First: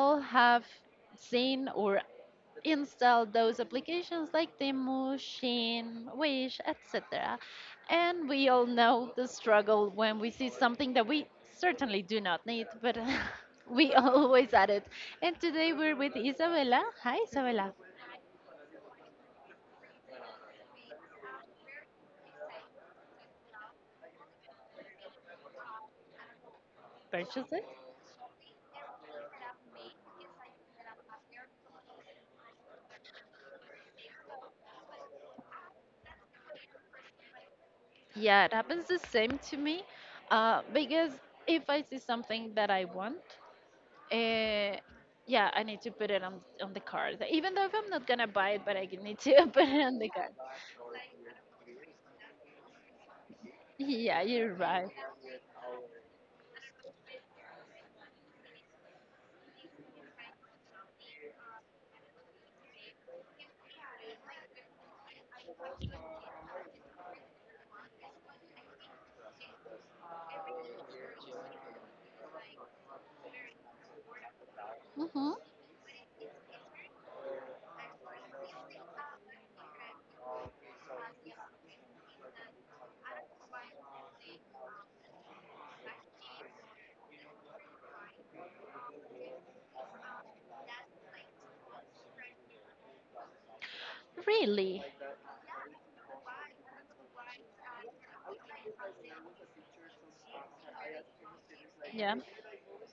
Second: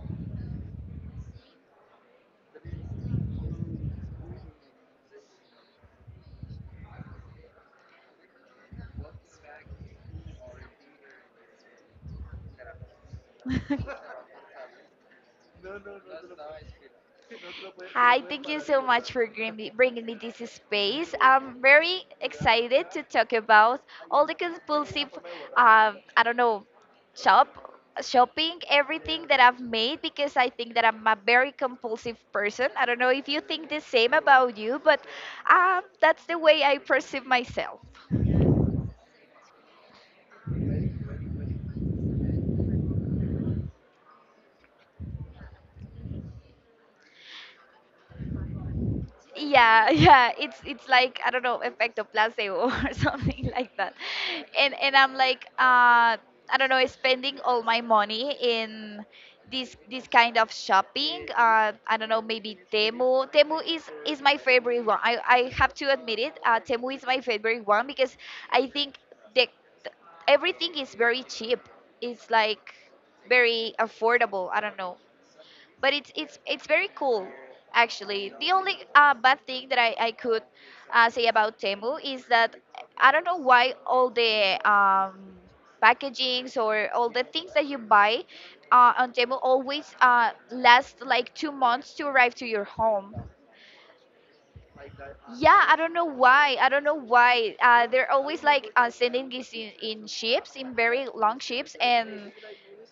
all have seen or installed those applications like Temu, Shein, Wish, etc. And we all know the struggle when we see something that we certainly do not need, but we always add it. And today we're with Isabella. Hi, Isabella. Hi, thank you no so de much for bringing me this space. I'm very excited to talk about all the compulsive, I don't know, shop, Purchases? shopping, everything that I've made because I think that I'm a very compulsive person. I don't know if you think the same about you, but that's the way I perceive myself. Yeah, it happens the same to me. Because if I see something that I want, uh, yeah, I need to put it on the card. Even though if I'm not gonna buy it, but I need to put it Yeah. on the card. Yeah, it's like, I don't know, effect of placebo. Or something like that. Yeah, you're and right. and I'm like, I don't know, spending all my money in this kind of shopping. I don't know, maybe Temu. Temu is my favorite one. I have to admit it. Temu is my favorite one because I think the th- everything is very cheap. It's like very affordable, I don't know. Hmm. But it's very cool. Actually, the only bad thing that I could say about Temu is that I don't know why all the packagings or all the things that you buy on Temu always last like 2 months to arrive to your home. Really? Yeah, I don't know why. I don't know why. They're always like, sending this in, ships, in very long ships, Yeah. and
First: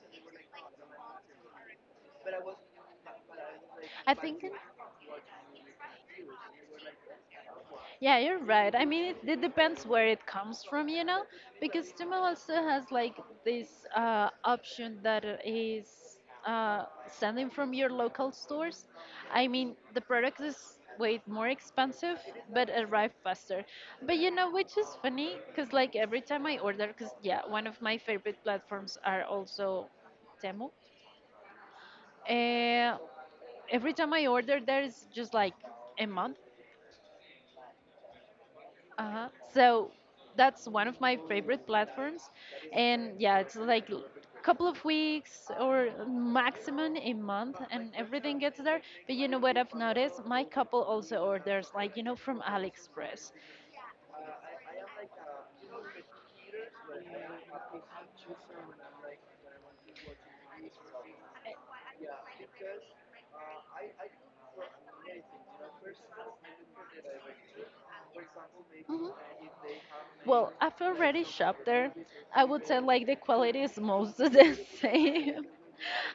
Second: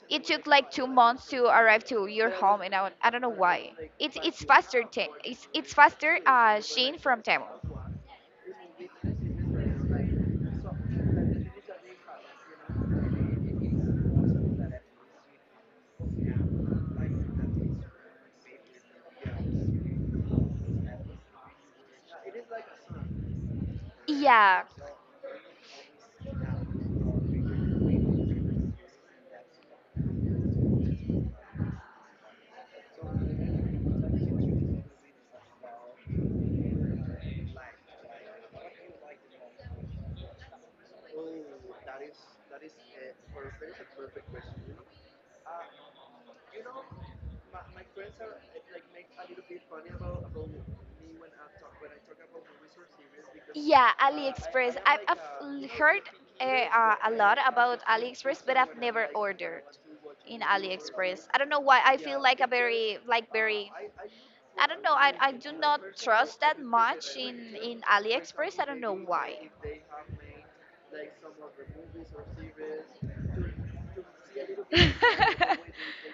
it took like 2 months to arrive to your home, and I don't know why. I It's think. faster. It's faster. Shane from Temu. Yeah, you're right. I mean, it depends where it comes from, you know, because Temu also has like this option that is sending from your local stores. I mean, the product is way more expensive, but arrive faster. But you know, Yeah. which is funny, because like every time I order, because yeah, one of my favorite platforms are also Temu. Uh, every time I order, there is just like a month. Uh-huh. So that's one of my favorite platforms. And yeah, it's like a couple of weeks or maximum a month and everything gets there. But you know what I've noticed? My couple also orders like, from AliExpress. Yeah, AliExpress. I've heard a lot about AliExpress, but I've never ordered in AliExpress. I don't know why. I feel like a very, I don't know. I do not trust that much in AliExpress. I don't know Mhm. why. Well, I've already shopped there. I would say like the quality is most the same.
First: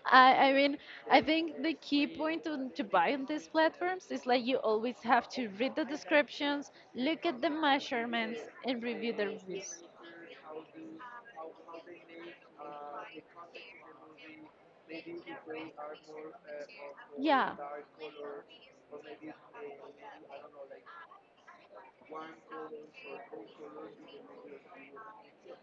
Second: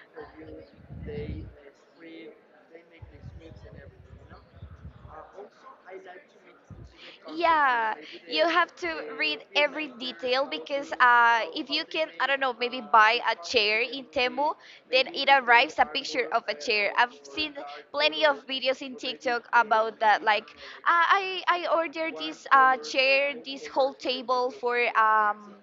I mean, I think the key point to buy on these platforms is like you always have to read the descriptions, look at the Yeah, measurements, you have and to review the read reviews. every detail because, if you can, I don't know, maybe buy a chair in Temu, then it arrives a picture of a chair. I've seen Yeah, plenty of videos in TikTok about that. Like, I ordered this chair, this whole table um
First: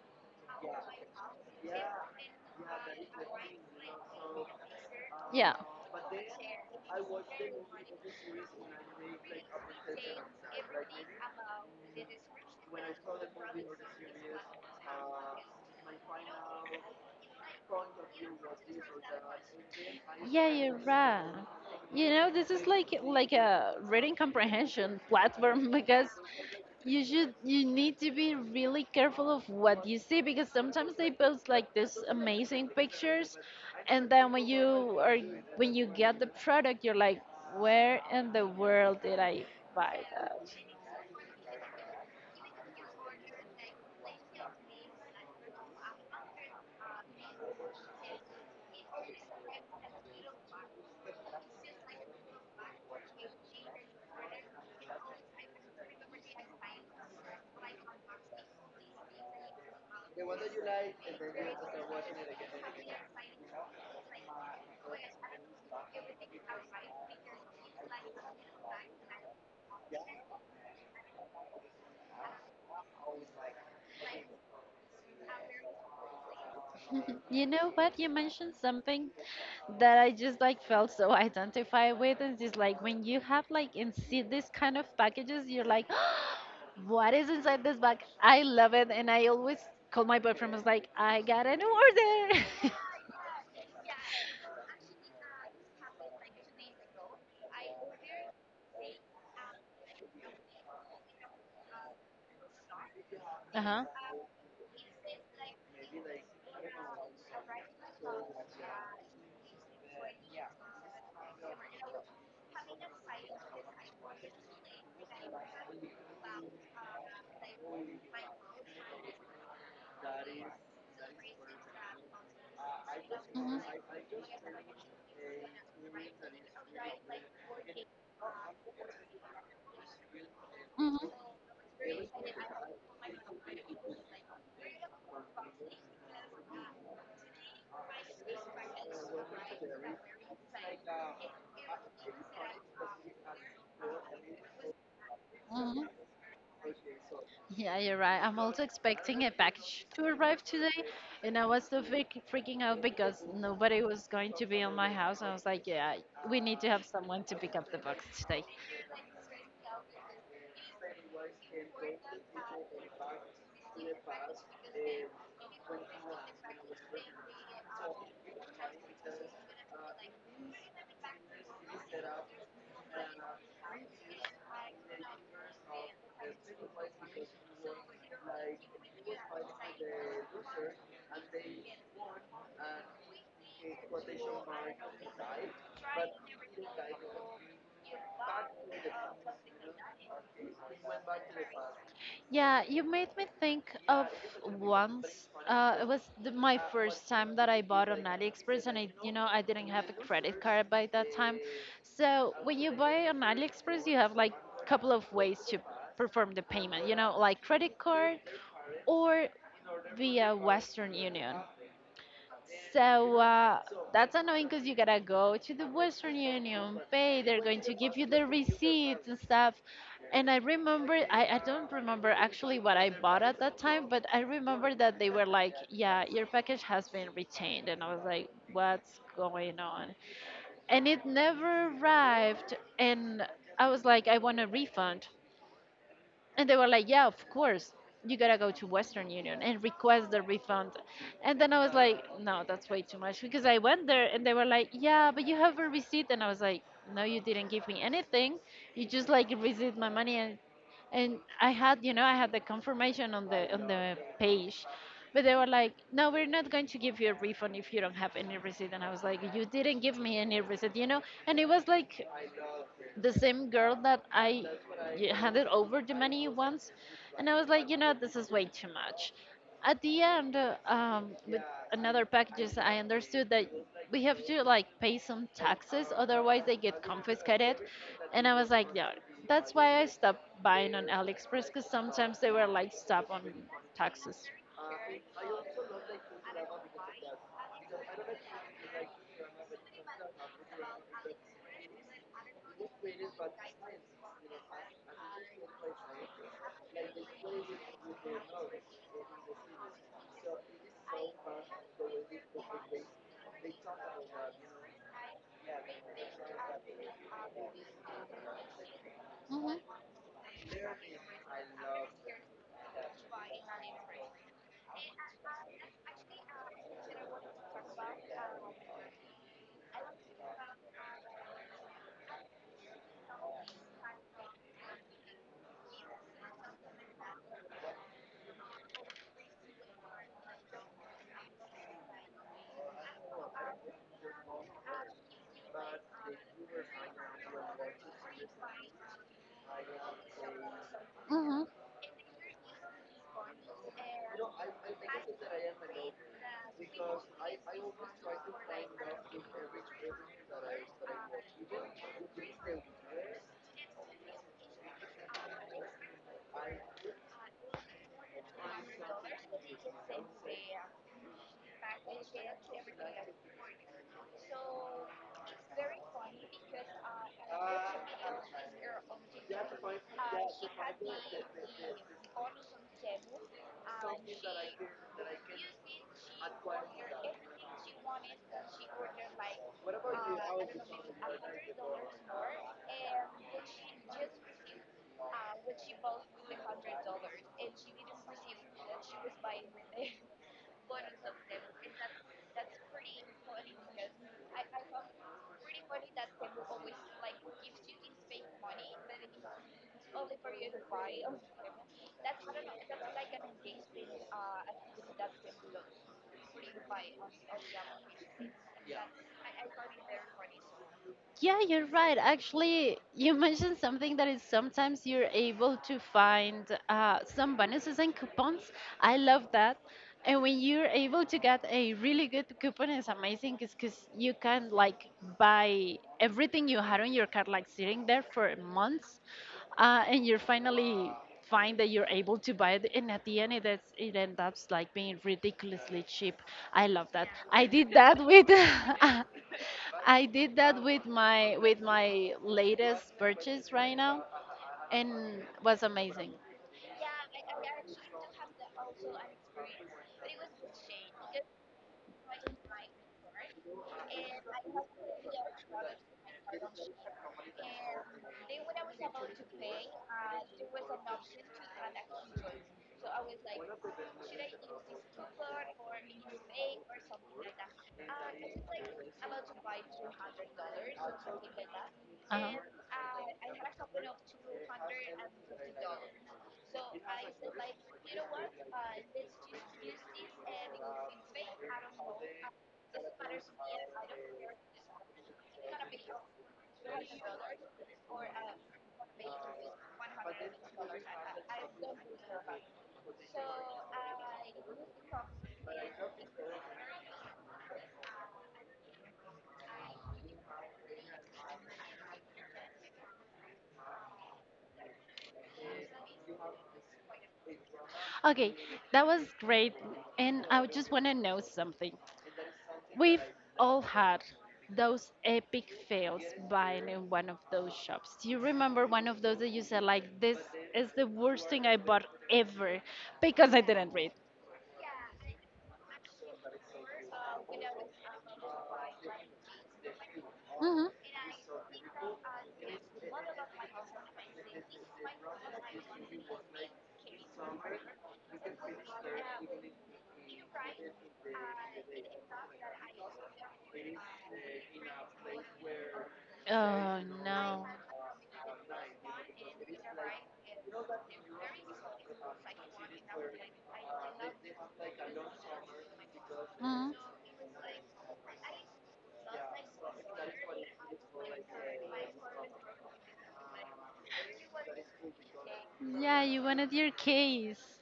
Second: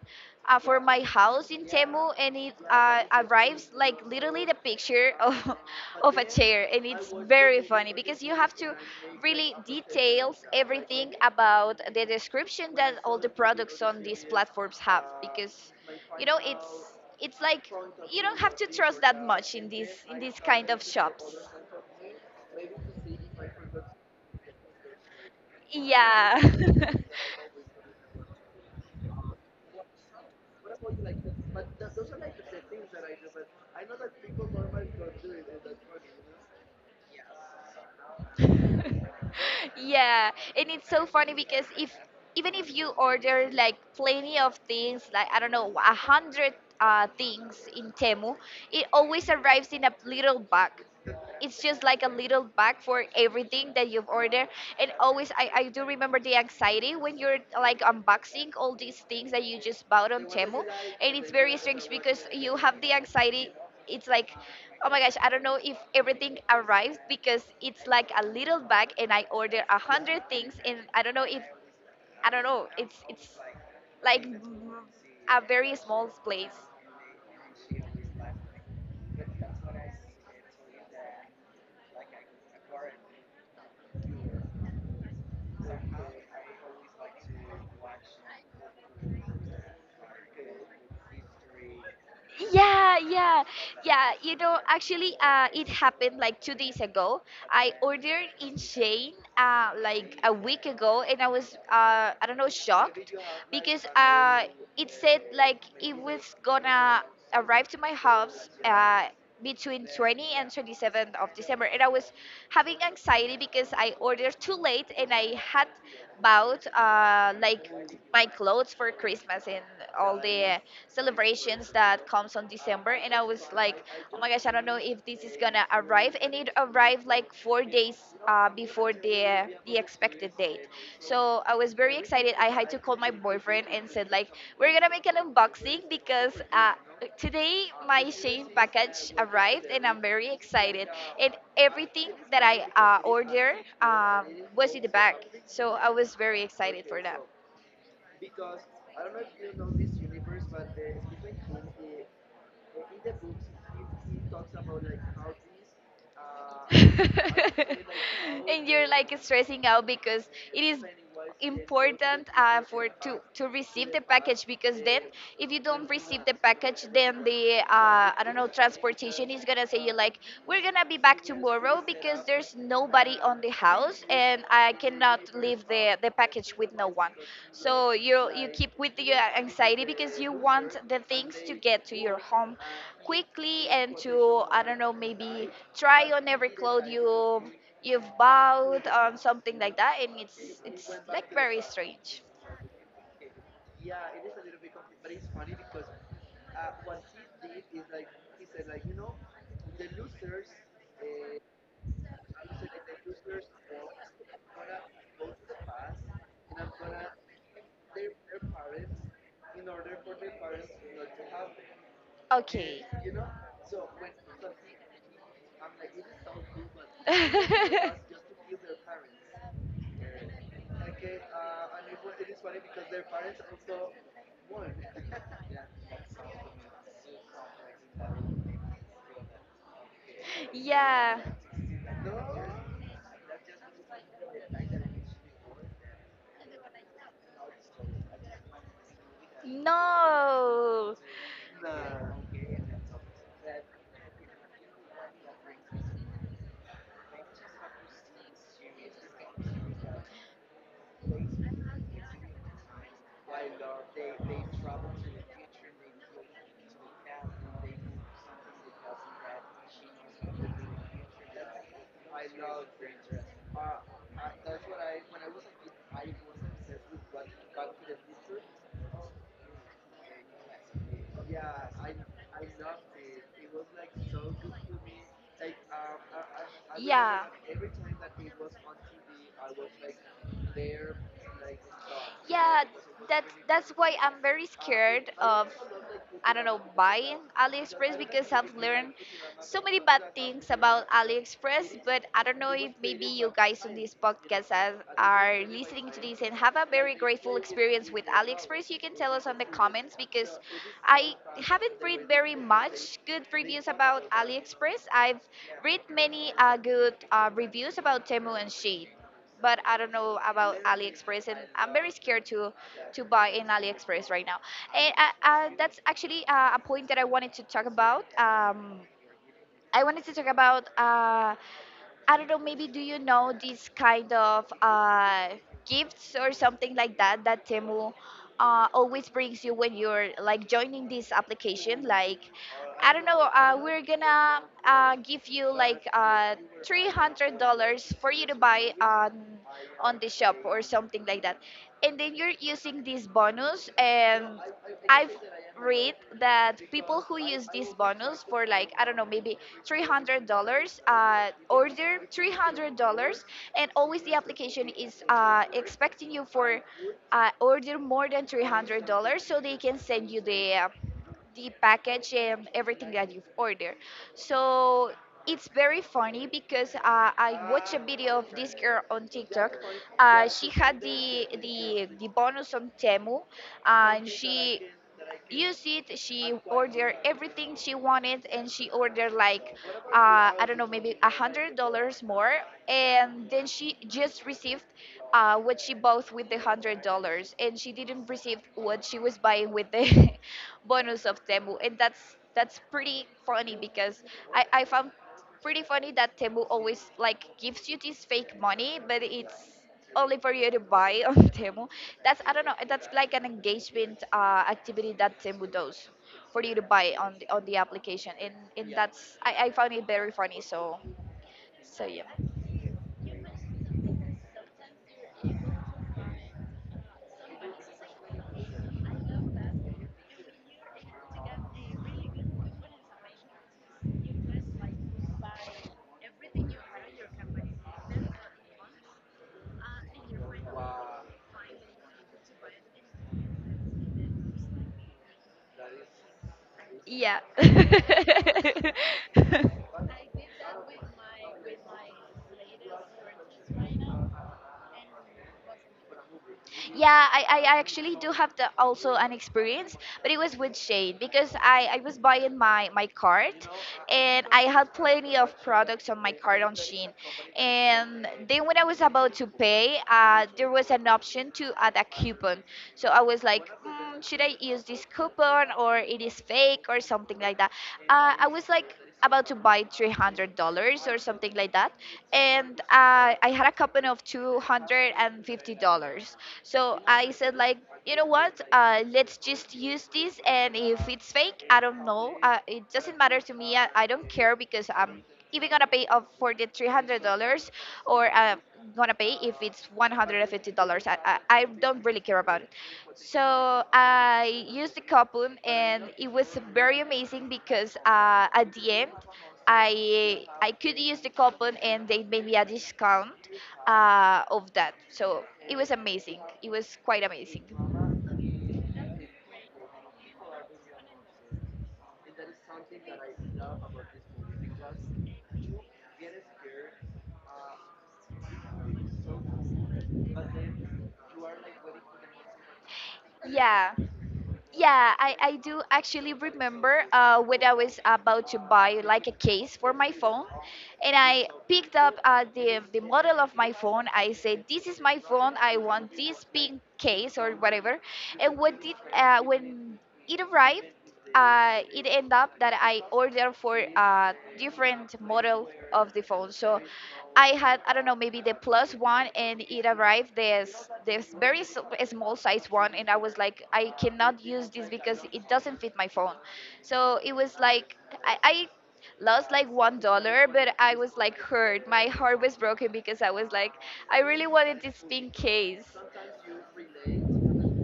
uh, for my house in Temu, and it arrives like literally the picture yeah. of, of a chair, and it's very funny because you have to really details everything about the description that all the products on these platforms have because, you know, it's like you don't have to trust that much in these Yeah, kind you're of right. shops. You know, this is like a reading comprehension platform because Yeah. You need to be really careful of what you see because sometimes they post like these amazing pictures and then when you are when you get the product you're like where in the world did I buy Yeah, that? and it's so funny because, if even if you order like plenty of things, like, I don't know, a hundred things in Temu, it always arrives in a little bag. It's just like a little bag for everything that you've ordered. And always, I do remember the anxiety when you're like unboxing all these things that you just bought on Temu. And it's very strange because you have the anxiety. It's like, oh my gosh, I don't know if everything arrived because it's like a little bag and I order a hundred things, and I don't know if, I don't know, it's like a very small place. You know what? You mentioned something that I just like felt so identified with. And it's like when you have like and see this kind of packages, you're like, what is inside this bag? I love it. And I always call my boyfriend, was like, I got an order. Yeah, yeah, yeah. You know, actually, it happened like 2 days ago. I ordered in Shane like a week ago, and I was, I don't know, shocked because it said like it was gonna arrive to my house between 20 and 27th of December, and I was having anxiety because I ordered too late, and I had bought like my clothes for Christmas and all the celebrations that comes on December. And I was like, oh my gosh, I don't know if this is gonna arrive. And it arrived like 4 days before the expected date. Hmm. So I was very excited. I had to call my boyfriend and said like, we're gonna make an unboxing because today my Shane package arrived and I'm very excited. And everything that I ordered um, was in the bag. So Hmm. Hmm. I was very excited for that. Yeah, you're right. I'm also expecting a package to arrive today, and I was so freaking out because nobody was going to be in my house. I was like, yeah, we need to have someone to pick up the box today. And you're like stressing out because it is important, for to receive the package because then if you don't receive the package then the I don't know transportation is gonna say you like, we're gonna be back tomorrow because there's nobody on the house and I cannot leave the package with no one. So you keep with the anxiety because you want the things to get to your home quickly and to, I don't know, maybe try on every clothes you've bought on something like that, and it's like very strange. Yeah, you made me think of once. It was the, my first time that I bought on AliExpress, and I, you know, I didn't have a credit card by that time. So when you buy on AliExpress, you have like a couple of ways to perform the payment. You know, like credit card or via Western Union. Okay. So that's annoying because you gotta go to the Western Union, pay, they're going to give you the receipts and stuff. And I remember, I don't remember actually what I bought at that time, but I remember that they were like, yeah, your package has been retained. And I was like, what's going on? And it Yeah. never arrived. And I was like, I want a refund. And they were like, yeah, of course, you gotta go to Western Union and request the refund. No. And then I was like, no, that's way too much because I went there and they were like, yeah, but you have a receipt. And I was like, no, you didn't give me anything. You just like received my money and I had, you know, I had the confirmation on the page. But they were like, "No, we're not going to give you a refund if you don't have any receipt." And I was like, "You didn't give me any receipt, you know." And it was like the same girl that handed over the money once, and I was like, you know, this is way too much. At the end, with another packages, I understood that we have to like pay some taxes, otherwise they get confiscated. And I was like, yeah, that's why I stopped buying on AliExpress because sometimes they it was were like stop on That's why taxes. I'm very scared I of also, I don't know, buy AliExpress because I've learned so many bad things about AliExpress. But I don't know if maybe you guys on this podcast are listening to this and have a very grateful experience with AliExpress. You can tell us on the comments because I haven't read very much good reviews about AliExpress. I've read many good reviews about Temu and Shein. But Hmm. I don't know about AliExpress, and I'm very scared to buy in AliExpress right now. And that's actually a point that I wanted to talk about. I wanted to talk about, I don't know, maybe, do you know these kind of gifts or something like that that Temu always brings you when you're like joining this application? Like, I don't know, we're gonna give you like $300 for you to buy on the shop or something like that. Hmm. And then you're using this bonus. And. I've read that people who use this bonus for, like, I don't know, maybe $300, order $300, and always the application is expecting you for order more than $300 so they can send you the package and everything that you've ordered. So it's very funny because I watched a video of this girl on TikTok. She had the bonus on Temu, and she use it. She ordered everything she wanted, and she ordered like I don't know, maybe $100 more, and then she just received what she bought with the $100, and she didn't receive what she was buying with the bonus of Temu, and that's pretty funny because I found pretty funny that Temu always like gives you this fake money, but it's only for you to buy on Temu. That's, I don't know, that's like an engagement activity that Temu does for you to buy on on the application, and that's, I found it very funny. So Yeah, you're so right. yeah, Actually, you mentioned something that is sometimes you're able to find some bonuses and coupons. I love that. And when you're able to get a really good coupon, it's amazing because you can like buy everything you had on your card, like sitting there for months, and you're finally find that you're able to buy it and at the end it ends up like being ridiculously cheap. I love that. yeah. I did that with I did that with my latest purchase right now and was amazing. Yeah, I actually do have the also an experience, but it was with Shane because I was buying my cart and I had plenty of products on my cart on Shane. And then when I was about to pay, there was an option to add a coupon. So I was like, "Mm, mm, should I use this coupon or it is fake or something like that." I was like about to buy $300 or something like that, Uh-huh. and I had a coupon of $250. So I said like, you know what? Let's just use this, and if it's fake, I don't know. It doesn't matter to me. I don't care because I'm if we're gonna pay up for the $300 or gonna pay if it's $150. I don't really care about it. So I used the coupon and it was very amazing because, at the end, I could use the coupon and they made me a discount of that. So it was amazing. It was quite amazing. Okay, that was great. And I would just want to know something. We've all had those epic fails buying in one of those shops. Do you remember one of those that you said, like, this is the worst thing I bought ever because I Yeah. didn't read? Yeah, I do actually remember when I was about to buy like a case for my phone, Hmm. and I picked up the model of my phone. I said, "This is my phone. I want this pink case or whatever." And what did when it arrived, it ended up that I ordered for a different model of the phone. So Oh, I no. had, I don't know, maybe the plus one, and it arrived this very small size one, and I was like I cannot use this because it doesn't fit my phone. Mhm. So it was like I lost like $1, but I was like, hurt, my heart was broken because I was like, I really wanted this pink case. Yeah, you wanted your case.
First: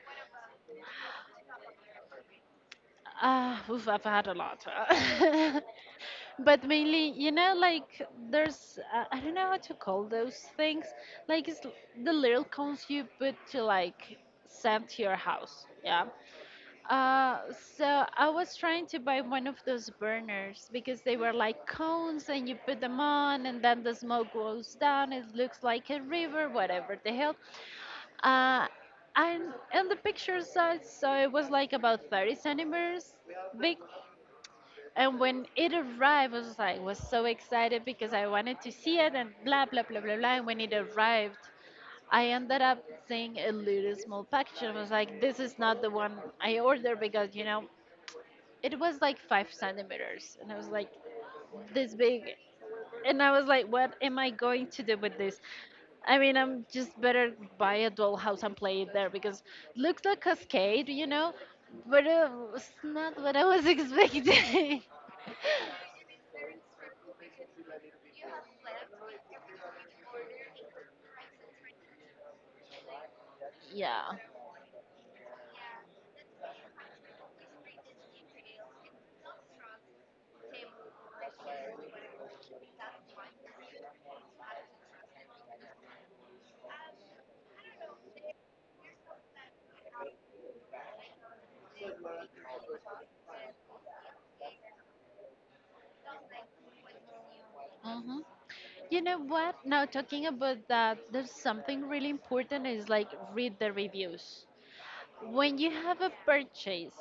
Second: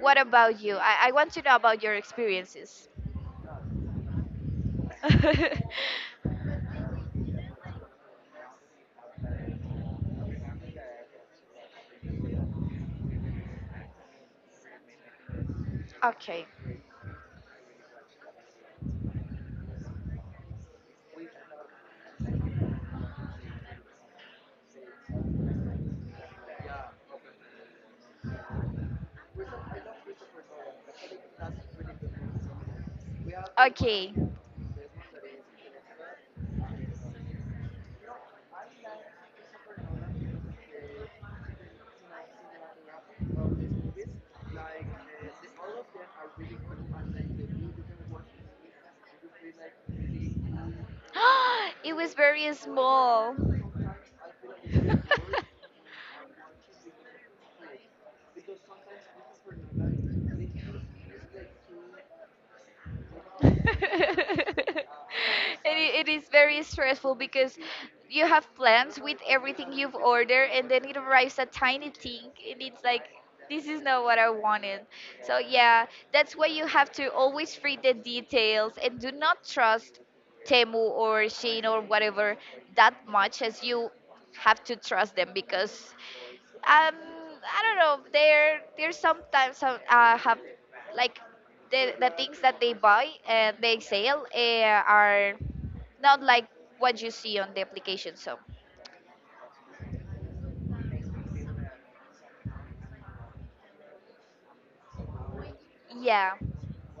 What about you? I want to know about your experiences. Ah, oof, I've had a lot. But mainly, you know, like there's, I don't know how to call those things. Like the little cones you put to like send to your house. Yeah. Okay. Uh, so I was trying to buy one of those burners because they were like cones and you put them on and then the smoke goes down. It looks like a river, whatever the hell. Uh, and the picture size, so it was like about 30 centimeters big. Okay. And when it arrived, I was like was so excited because I wanted to see it and blah blah blah blah blah. And when it arrived, I ended up seeing a little small package and was like, this is not the one I ordered because you know it was like five centimeters, and I was like this It was big. very And I small. was like, what am I going to do with this? I mean, I'm just better buy a dollhouse and play it there because looks like Cascade, you know, but it was not what I and was expecting. it, it is very stressful because you have plans with everything you've ordered and then it arrives a tiny thing, and it's like this is not Yeah. what I wanted. So yeah, that's why you have to always read the details and do not trust Temu or Shein or whatever that much as you have to trust them because um I don't know. They're sometimes some have like the things that they buy and they sell are not like what you see on the application. Hmm. So You know what? Now talking about that, there's something really important is like read the reviews. When you have a yeah, purchase,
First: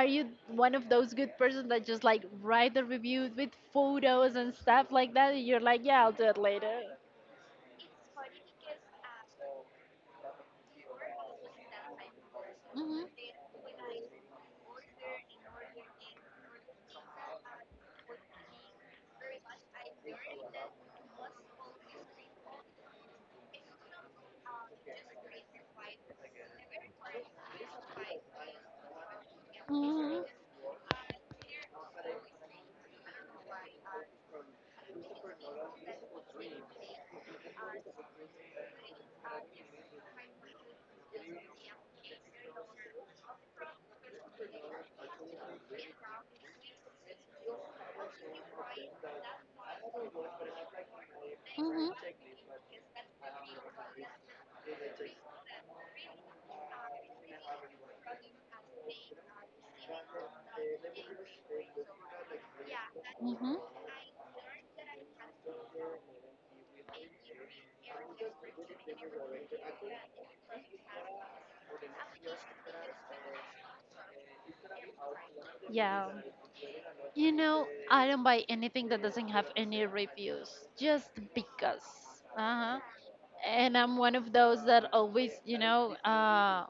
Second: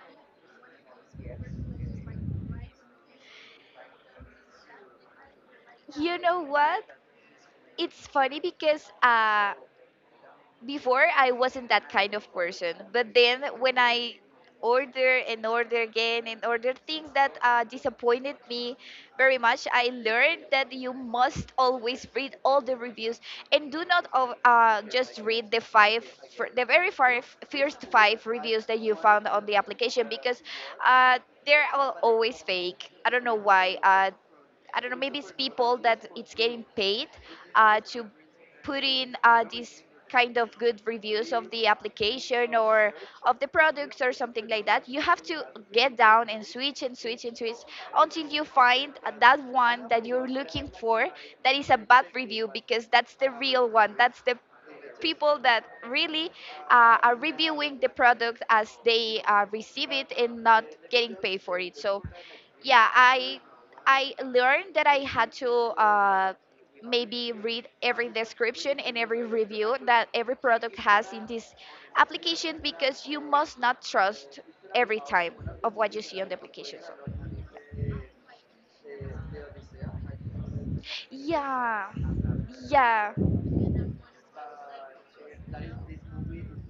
are you one of those good persons that just like write the reviews with photos and stuff like that and you're like yeah I'll you do it know later? what? It's funny because before I wasn't that kind of person, but then when I order and order again and order things that disappointed me very much, I learned that you must always read all the reviews and do not of- just read the five, fir- the very far, first five reviews that you found on the application because uh, they're all always fake. I don't know why. I don't know, maybe it's people that it's getting paid to put in these kind of good reviews of the application or of the products or something like that. You have to get down and switch and switch and switch until you find that one that you're looking for, that is a bad review, because that's the real one. That's the people that really are reviewing the product as they receive it and not getting paid for it. So yeah, i Hmm. i learned that I had to maybe read every description and every review that every product has in this application, because you must not trust every time of what you Yeah. see on the application. So You know, I don't buy anything that doesn't have any reviews just because. yeah. Uh-huh. Yeah. And I'm one of those that always,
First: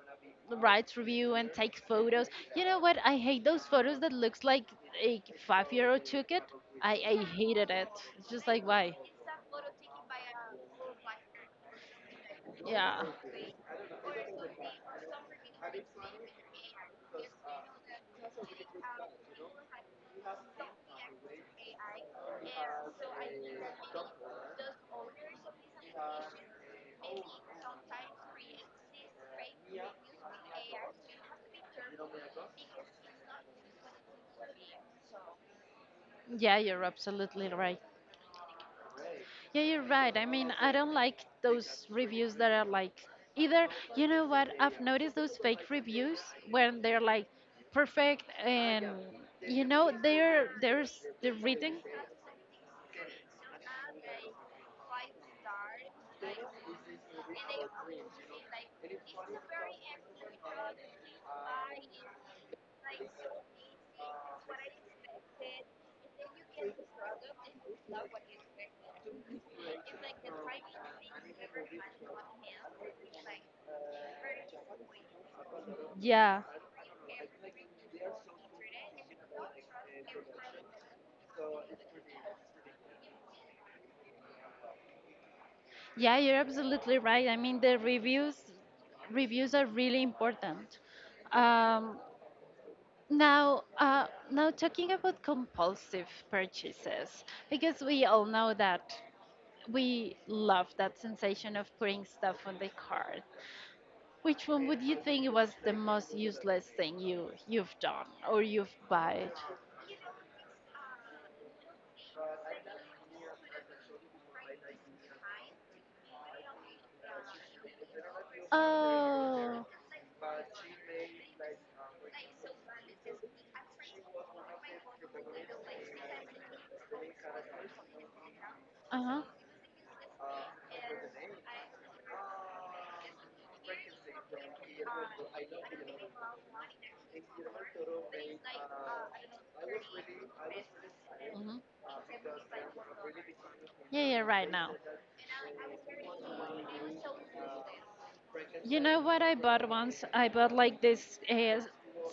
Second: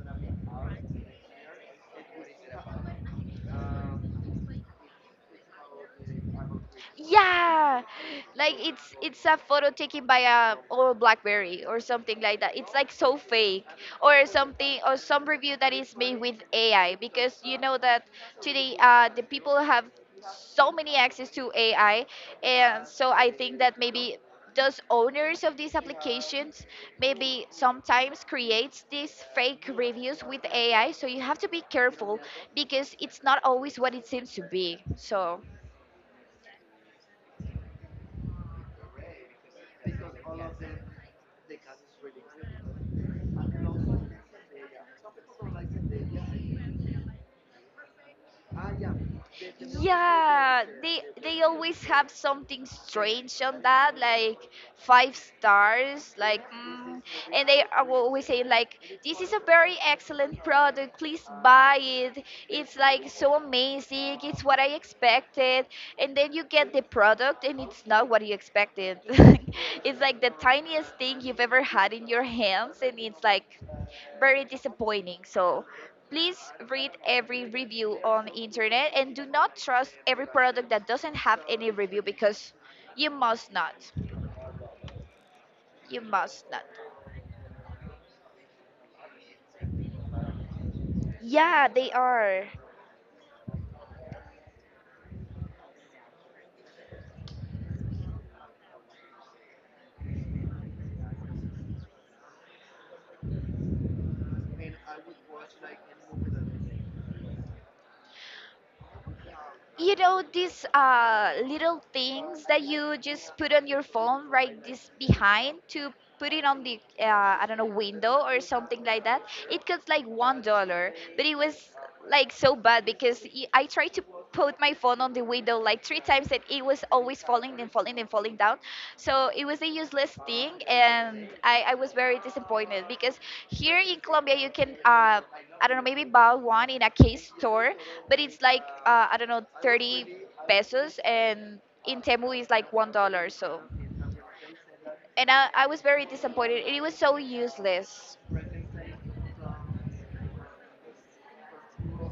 writes review and takes photos. You know what? I hate those photos that looks like a five-year-old took it. I hated Yeah, it. It's just like like it's why? it's a photo taken by a old BlackBerry or something like that. It's like Yeah. so fake or something, or some review that is made with AI, because you know that today the people have so many access to AI, and so I think that maybe those owners of these applications maybe sometimes creates these fake reviews with AI. So you have to be careful because it's not always what it seems to be. So. Yeah, you're absolutely right. Yeah, you're right. I mean, I don't like those reviews that are like either, you know what, I've noticed those fake reviews when they're like perfect and you know they're Yeah, there's they the they reading. always have something strange on that, like five stars, like, and they are always saying like, this is a very excellent product. Please buy it. It's like so amazing. It's what I expected. And then you get the product, and it's not what you expected. It's like the tiniest thing you've ever had in your hands, and it's like very disappointing. So please Yeah. read every review on internet and do not trust every product that doesn't have any review, because you must not. You Yeah, you're must not. absolutely right. I mean, the reviews are really important. Yeah, they Um, are. Now, now talking about compulsive purchases, because we all know that we love that sensation of putting stuff on the cart. Which one would you think was the most useless thing you've done or you've bought? You know these little things that you just put on your phone, right, this behind to put it on the I don't know, window or something like that. It Oh, cost like $1, but it was like so bad because I tried to put my phone on the window like 3 times, and it was always falling and falling and falling down. uh huh. So it was a useless thing, and I was very disappointed because here in Colombia you can I don't know, maybe bought one in a case store, but it's like I don't know, 30 pesos, Hmm. and in Temu is like $1. So, Yeah, yeah, right now. and I was very disappointed. It was so useless. You know what I bought once? I bought like this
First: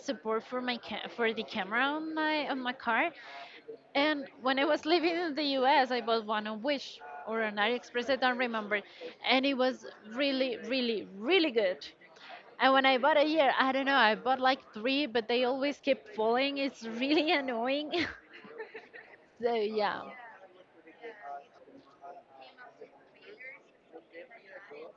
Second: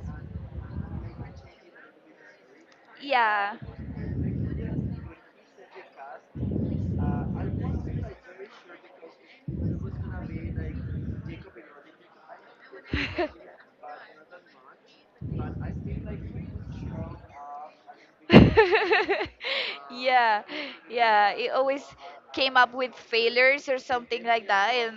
support for my for the camera on my car, Yeah. and when I was living in the U.S., I bought one on Wish or on AliExpress. I don't remember, and it was really, really, really good. And when I bought it here, I don't know, I bought like three, but they always keep falling. It's really annoying. So yeah. Yeah, yeah. It always came up with failures or something like that, and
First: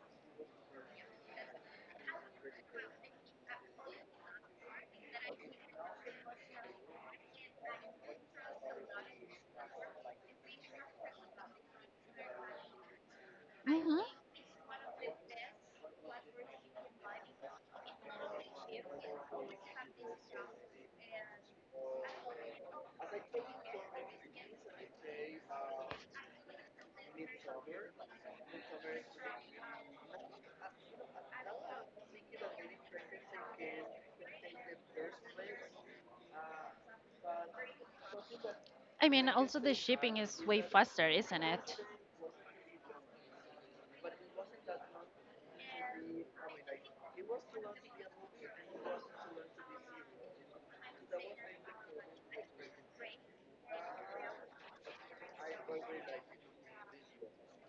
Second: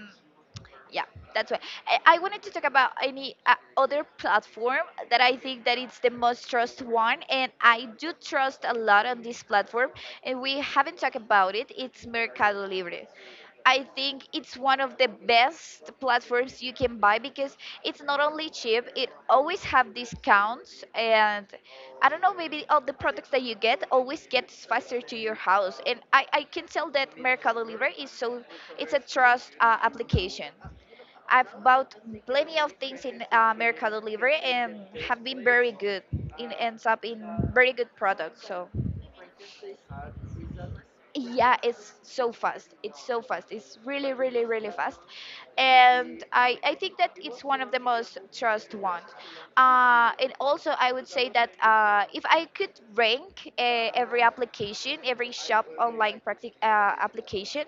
yeah, that's why I wanted to talk about any other platform that I think that it's the most trust one, and I do trust a lot on this platform, and we haven't talked about it. It's Mercado Libre. I Hmm. think it's one of the best platforms you can buy, because it's not only cheap, it always have discounts, and I don't know, maybe all the products that you get always gets faster to your house, and I can tell that Mercado Libre is so, it's a trust application. I've bought plenty of things in Mercado Libre, and have been very good. It ends up in very good products. So I mean, also the shipping is way faster, isn't yeah, it? it's so fast. It's so fast. It's really, really, really fast. And I think that it's one of the most trust ones. And also, I would say that if I could rank every application, every shop online application,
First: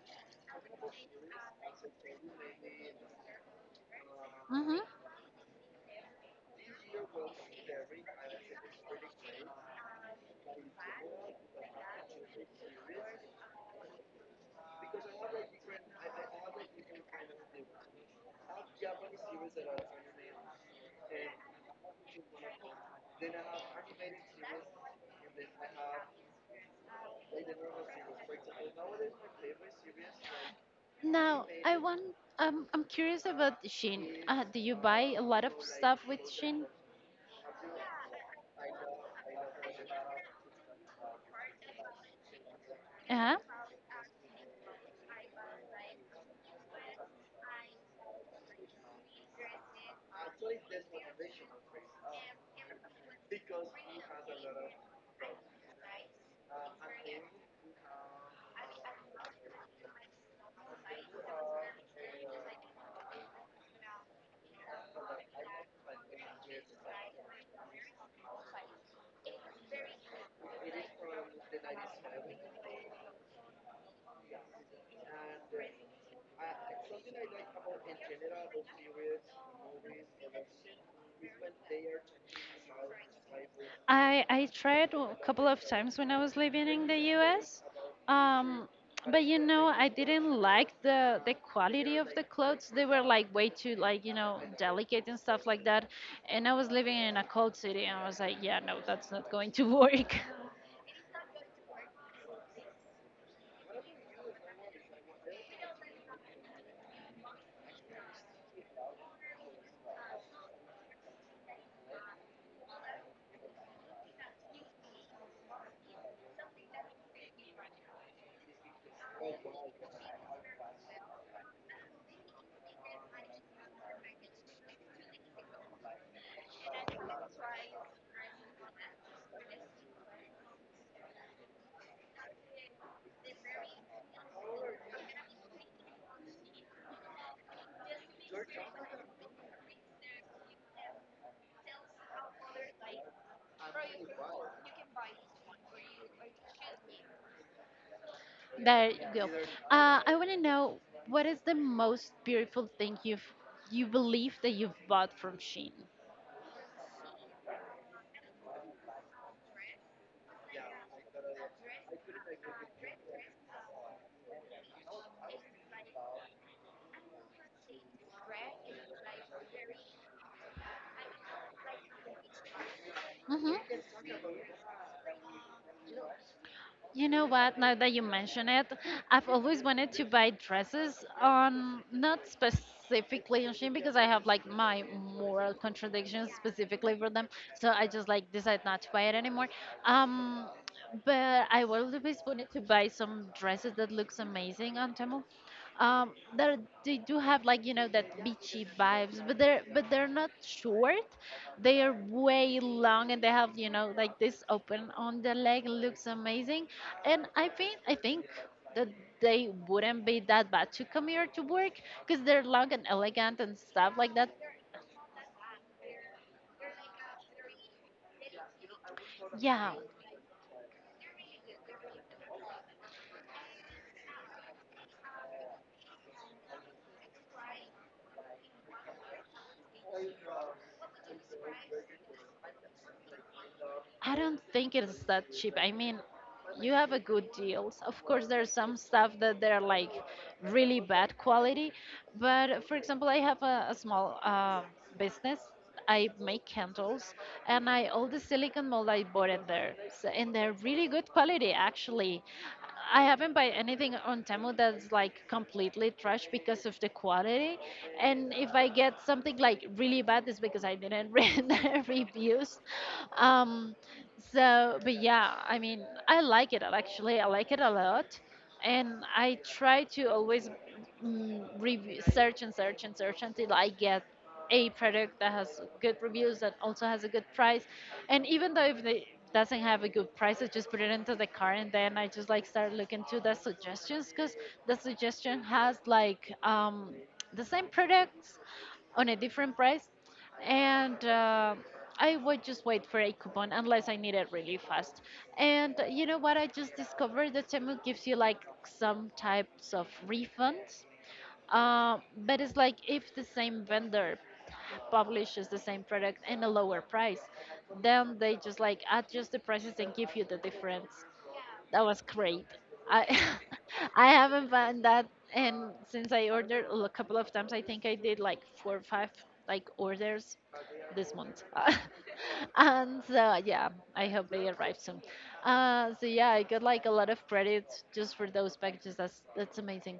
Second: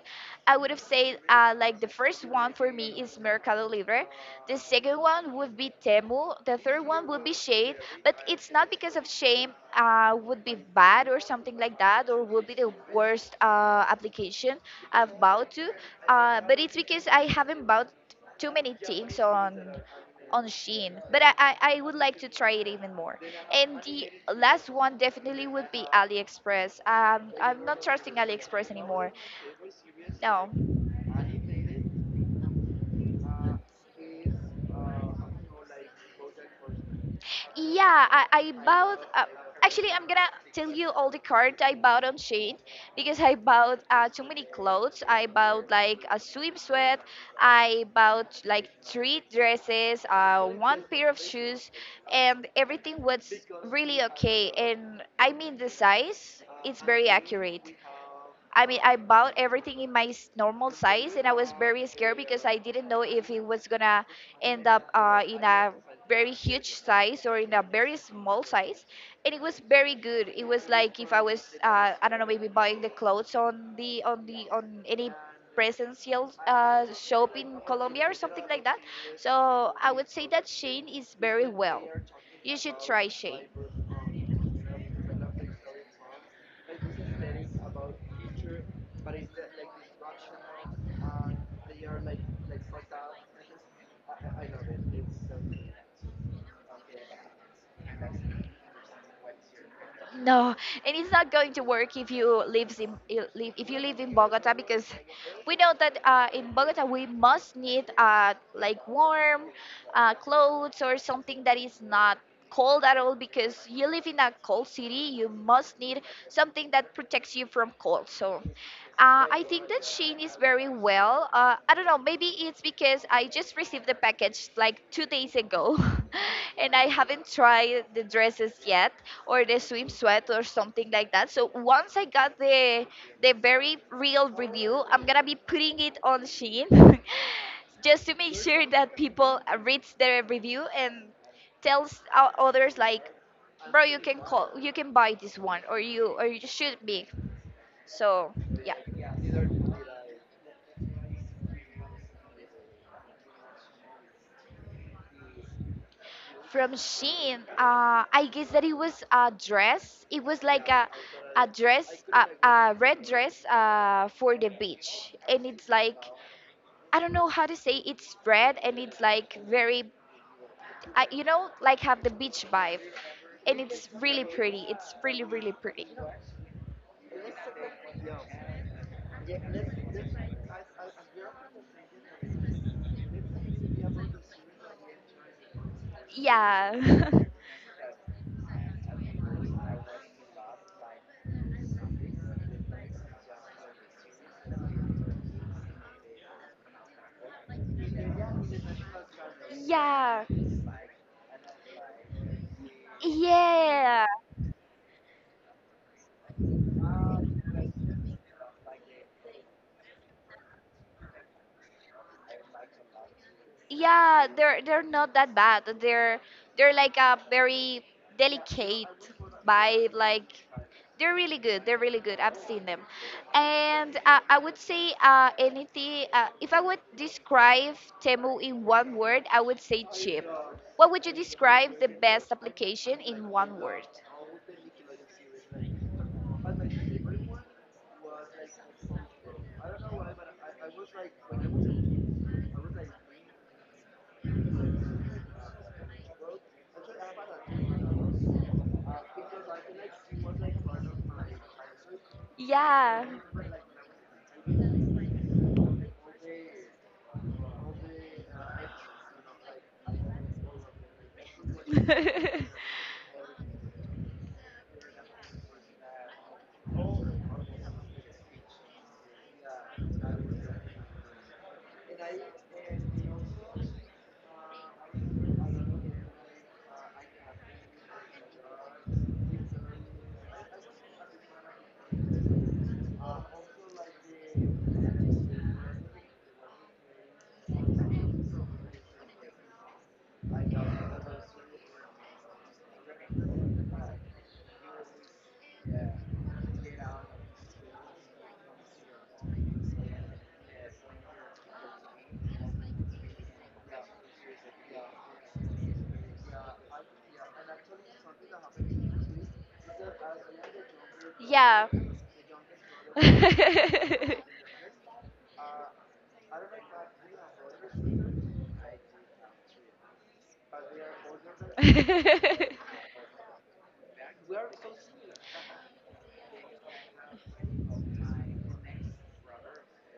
I would have said like the first one for me is Mercado Libre. The Hmm. second one would be Temu. The third one would be Shade. But it's not because of Shame would be bad or something like that, or would be the worst application I've bought to. But it's because I haven't bought too many things on Shein. But I would like to try it even more. And the last one definitely would be AliExpress. I'm not trusting AliExpress anymore. No. Now, I want, I'm curious about Shein. Do you buy a lot of stuff with Shein? Yeah, I bought. Actually, I'm gonna tell you all the cards I bought on Shein, because I Uh-huh. bought too many clothes. I bought like a swimsuit. I bought like 3 dresses, one pair of shoes, and everything was really okay. And I mean, the size, it's very accurate. I mean, I bought everything in my normal size, and I was very scared because I didn't know if it was gonna end up in a very huge size or in a very small size. And it was very good. It was like if I was, I don't know, maybe buying the clothes on the on the on any presential shop in Colombia or something like that. So I would say that Shane is very well. You should try Shane. I tried a couple of times when I was living in the U.S. Um, but you know, I didn't like the quality of the clothes. They were like way too like you know delicate and stuff like that. And I was living in a cold city, and I was like, yeah, no, that's not going to work. No, and it's not going to work if you lives in I- live if you live in Bogota, because we know that in Bogota we must need like warm clothes or something that is not cold at all, because you live in a cold city. You must need something that protects you from cold. So I think that Shein is very well. I don't know. Maybe it's because I just received the package like 2 days ago, and I haven't tried the dresses yet or the swimsuit or something like that. So once I got the very real review, I'm gonna be putting it on Shein just to make sure that people reads their review and others like, bro, you can buy this one, or you should be. So yeah. There you go. I want to know what is the most beautiful thing you've you believe that you've bought from Shein. From Shein, I guess that it was a dress. It was like a dress, a red dress for the beach. And it's like, I don't know how to say, it's red and it's like very, you know, like have the beach vibe. Hmm. And it's really pretty. It's really, really pretty. You know what? Now that you mention it, I've always wanted to buy dresses on not specifically on Shein because I have like my moral contradictions Yeah. specifically for them. So I just like decide not to buy it anymore. Um, but I always wanted to buy some dresses that looks amazing on Temu. um they're, they do have, like, you know, that beachy vibes, but they're but they're Yeah. not short. They are way long, and they have, you know, Yeah. like this open on the leg. Looks amazing. And I think that they wouldn't be that bad to come here to work because they're long and elegant and stuff like Yeah, that. they're not that bad. They're like a very delicate Yeah, vibe. Like they're really good. They're really good. I've seen them, and I would say anything if I would describe Temu in one word, I would say cheap. What would you describe the best application in one word? I don't think it's that cheap. I mean, you have a good deals. Of course, there's some stuff that they're like really bad quality, but for example, I have a small business. I make candles, and I all the silicone mold I bought in there, so, and they're really good quality actually. I Yeah. haven't buy anything on Temu that's like completely trash because of the quality. And if I get something like really bad, it's because I didn't read the reviews. Um, so, but yeah, I mean, I like it actually. I like it a lot. And I try to always review, search and search and search until I get a product that has good reviews that also has a good price. And even though if it doesn't have a good price, I just put it into the cart, and then I just like start looking to the suggestions, because the suggestion has like the same products on a different price. And I would just wait for a coupon unless I need it really fast. And you know what, I just discovered that Temu gives you like some types of refunds, uh, but it's like if the same vendor publishes the same product in a lower price, then they just like adjust the prices and give you the difference. Yeah. That was great. I I haven't found that, and since I ordered, well, a couple of times, I think I did like four or five like orders this month. And so yeah, I hope they arrive soon. So yeah, I got like a lot of credits just for those packages. That's amazing.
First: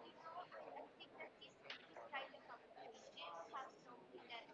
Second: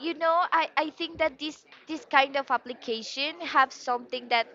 You know, I think that this kind of application have something that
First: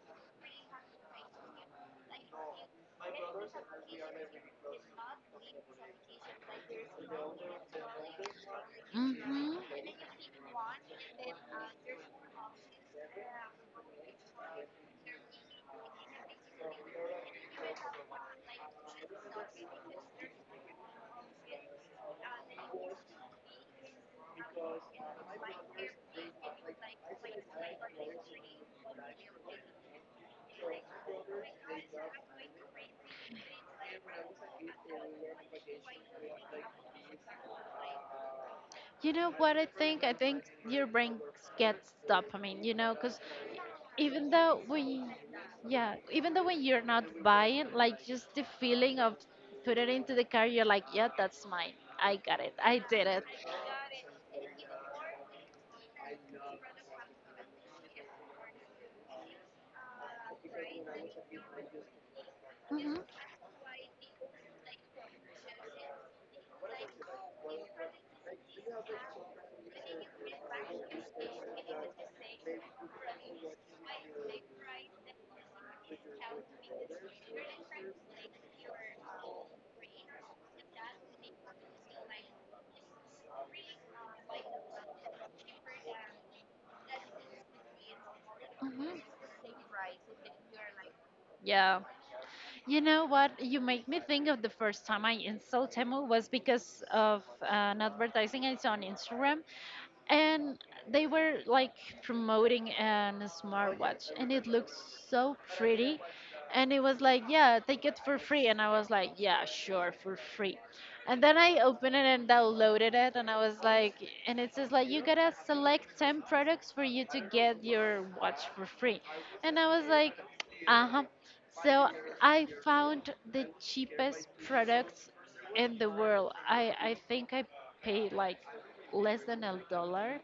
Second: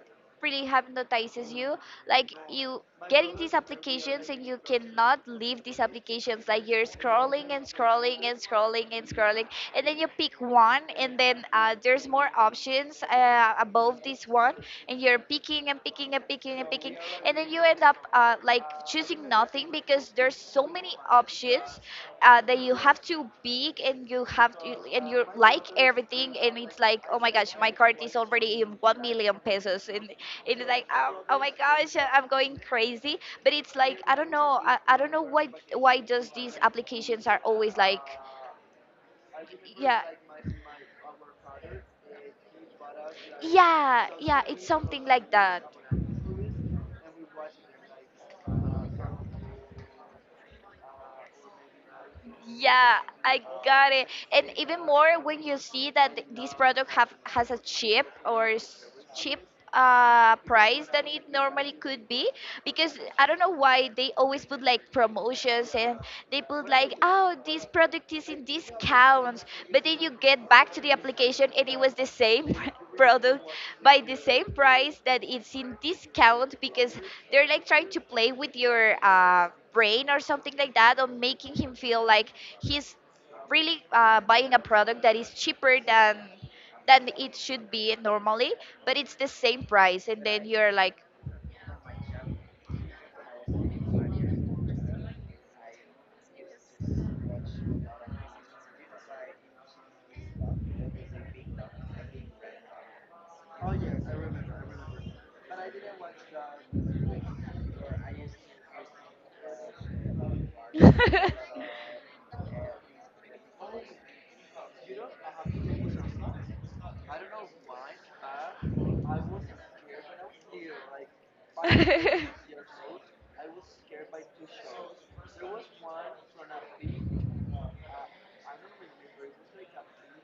really hypnotizes you. Like you getting these applications, and you cannot leave these applications. Like you're scrolling and scrolling and scrolling and scrolling, Mhm. and then you pick one, and then there's more options above this one, and you're picking and picking and picking and picking making, and then you end up like choosing nothing because there's so many options that you have to pick, and you have to, and you like everything, and it's like, oh my gosh, my card is already in 1 million pesos, and it's like, oh my gosh, I'm going crazy. But it's like I don't know, I don't know why just these applications are always like You know what I yeah. think? I think your brain gets dopamine, you know, because Yeah, even yeah, though it's we, something like that. yeah, even though when you're not buying, like just the feeling of put it into the car, you're like, yeah, that's mine. I got it. I Yeah, did it. I got it. And even more when you see that this product have has a cheap or s- cheap price than it normally could be, Hmm. because I don't know why they always put like promotions, and they put like, oh, this product is in discounts, but then you get back to the application and it was the same product by the same price that it's in discount, because they're like trying to play with your brain or something like that, or making him feel like he's really buying a product that is cheaper than it should be normally, but it's the same price, and then you're like Yeah. You know what? You make me think of the first time I installed Temu was because of an advertising I saw on Instagram. And they were like promoting an smartwatch, and it looked so pretty, and it was like, yeah, take it for free. And I was like, yeah, sure, for free. And then I opened it and downloaded it, and I was like, and it says like, you gotta select 10 products for you to get your watch for free. And I was like, uh-huh. So I found the cheapest products in the world. I think I paid like less than a dollar,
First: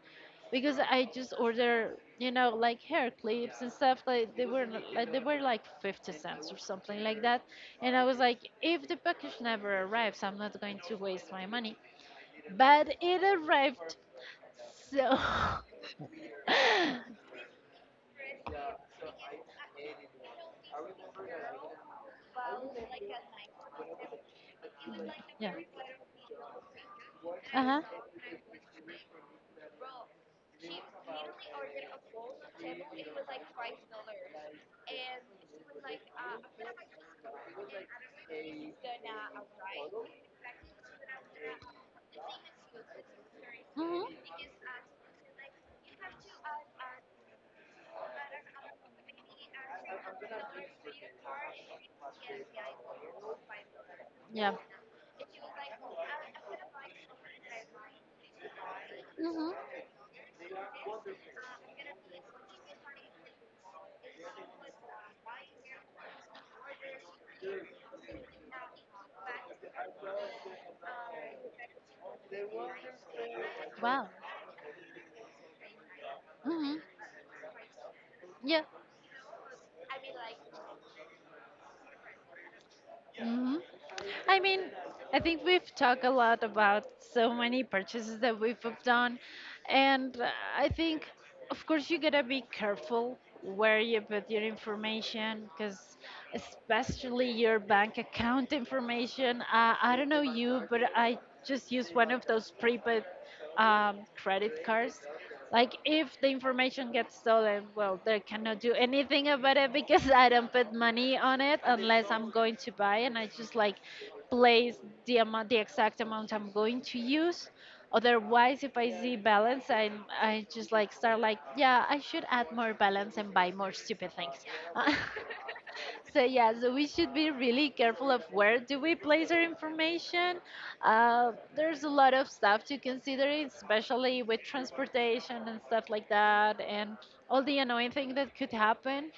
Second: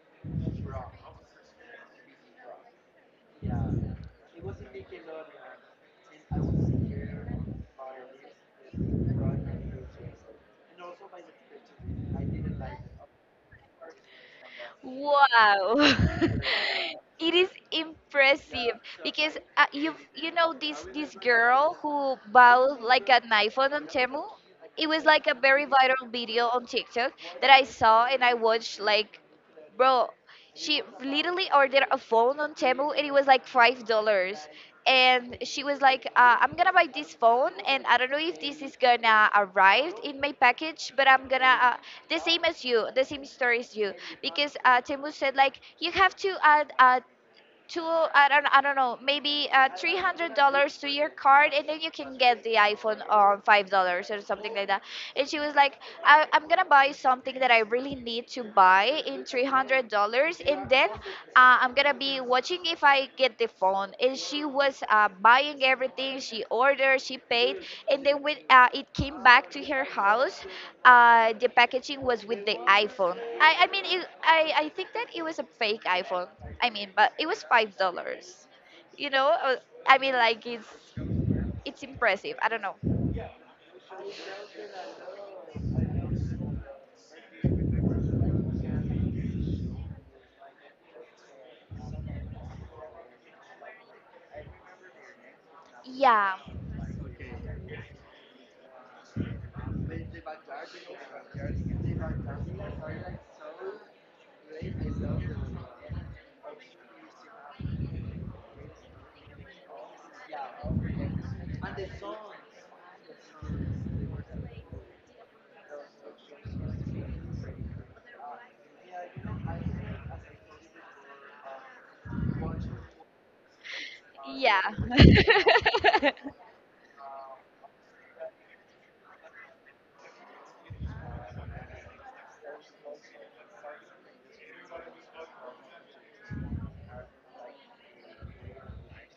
because I just order, you know, like hair clips and stuff. Like they were like they were like 50 cents or something like that. And I was like, if the package never arrives, I'm not going to waste my money. But it arrived. So wow. It is impressive, because you you know this girl who bowed like a knife on Temu. It was like a yeah. very viral video on TikTok that I Uh-huh. saw, and I watched like, bro, she literally ordered a phone on Temu, and it was like $5. And she was like, I'm gonna buy this phone, and I don't know if this is gonna arrive in my package, but I'm gonna, the same as you, the same story as you. Because Temu said, like, you have to add two, I don't know, maybe $300 to your card, and then you can get the iPhone on $5 or Yeah. something like that. And she was like, I'm gonna buy something that I really need to buy in Mm-hmm. $300, and then I'm gonna be watching if I get the phone. And she was buying everything she ordered. She paid, and then when it came back to her house, the packaging was with the iPhone. I mean, Wow. I think that it was a fake iPhone. I Mm-hmm. mean, but it was $5, Yeah. you know. I mean, like it's impressive. I don't know. Hmm. I mean, I think we've talked a lot about so many purchases that we've done, and I think, of course, you gotta be careful where you put your information, because Yeah. especially your bank account information. I don't know you, but I just use one of those prepaid credit cards. Like, if the information gets stolen, well, they cannot do anything about it because I don't put money on it unless I'm going to buy, and I just like place the amount, the exact amount I'm going to use. Otherwise, if I see balance, I just like start like, yeah, I should add more balance and buy more stupid things. Yeah. So yeah, so we should be really careful of where do we place our information. There's a lot of stuff to consider, especially with transportation and stuff like that, and all the annoying thing that could happen.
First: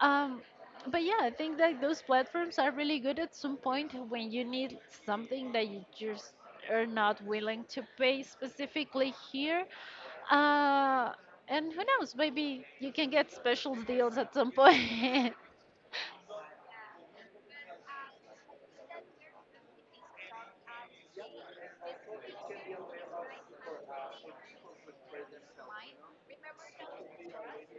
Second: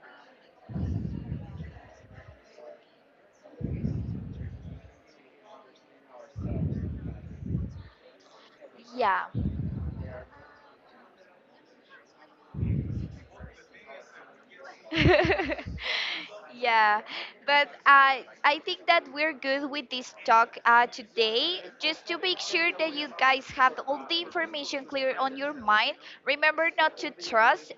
Um, but yeah, I think that those platforms are really good at some point when you need something that you just are not willing to pay specifically Yeah. here. Uh, and who knows, maybe you can get special deals at some point. Yeah, but I think that we're good with this talk today. Just to make sure that you guys have all the information clear on your mind. Remember not to trust.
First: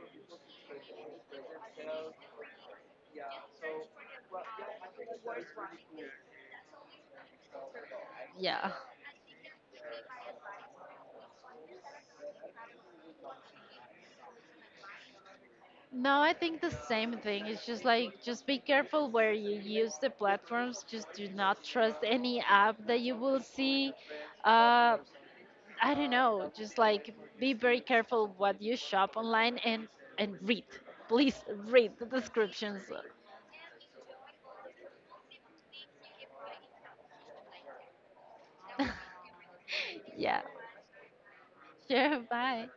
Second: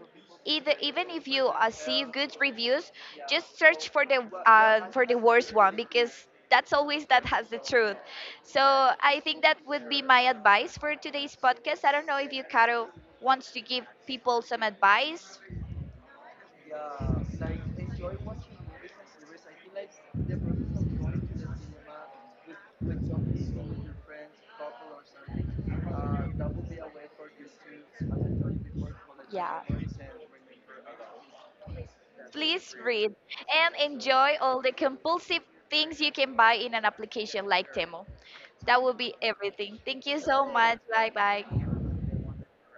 Either, even if you see good reviews, just search for the worst one, because that's always that has the truth. So Yeah. I think that would be my advice for today's podcast. I don't know if you, Caro, wants to give people some advice. No, I think the same thing. It's just like just be careful where you use the platforms. Just do not trust any app that you will see. Uh, I don't know. Just like be very careful what you shop online and read. Please read the that you Please descriptions. were read and enjoy all the compulsive things you can buy in an application like Temu. That will be everything. Thank you Yeah. so much. Bye bye. Sure. Bye.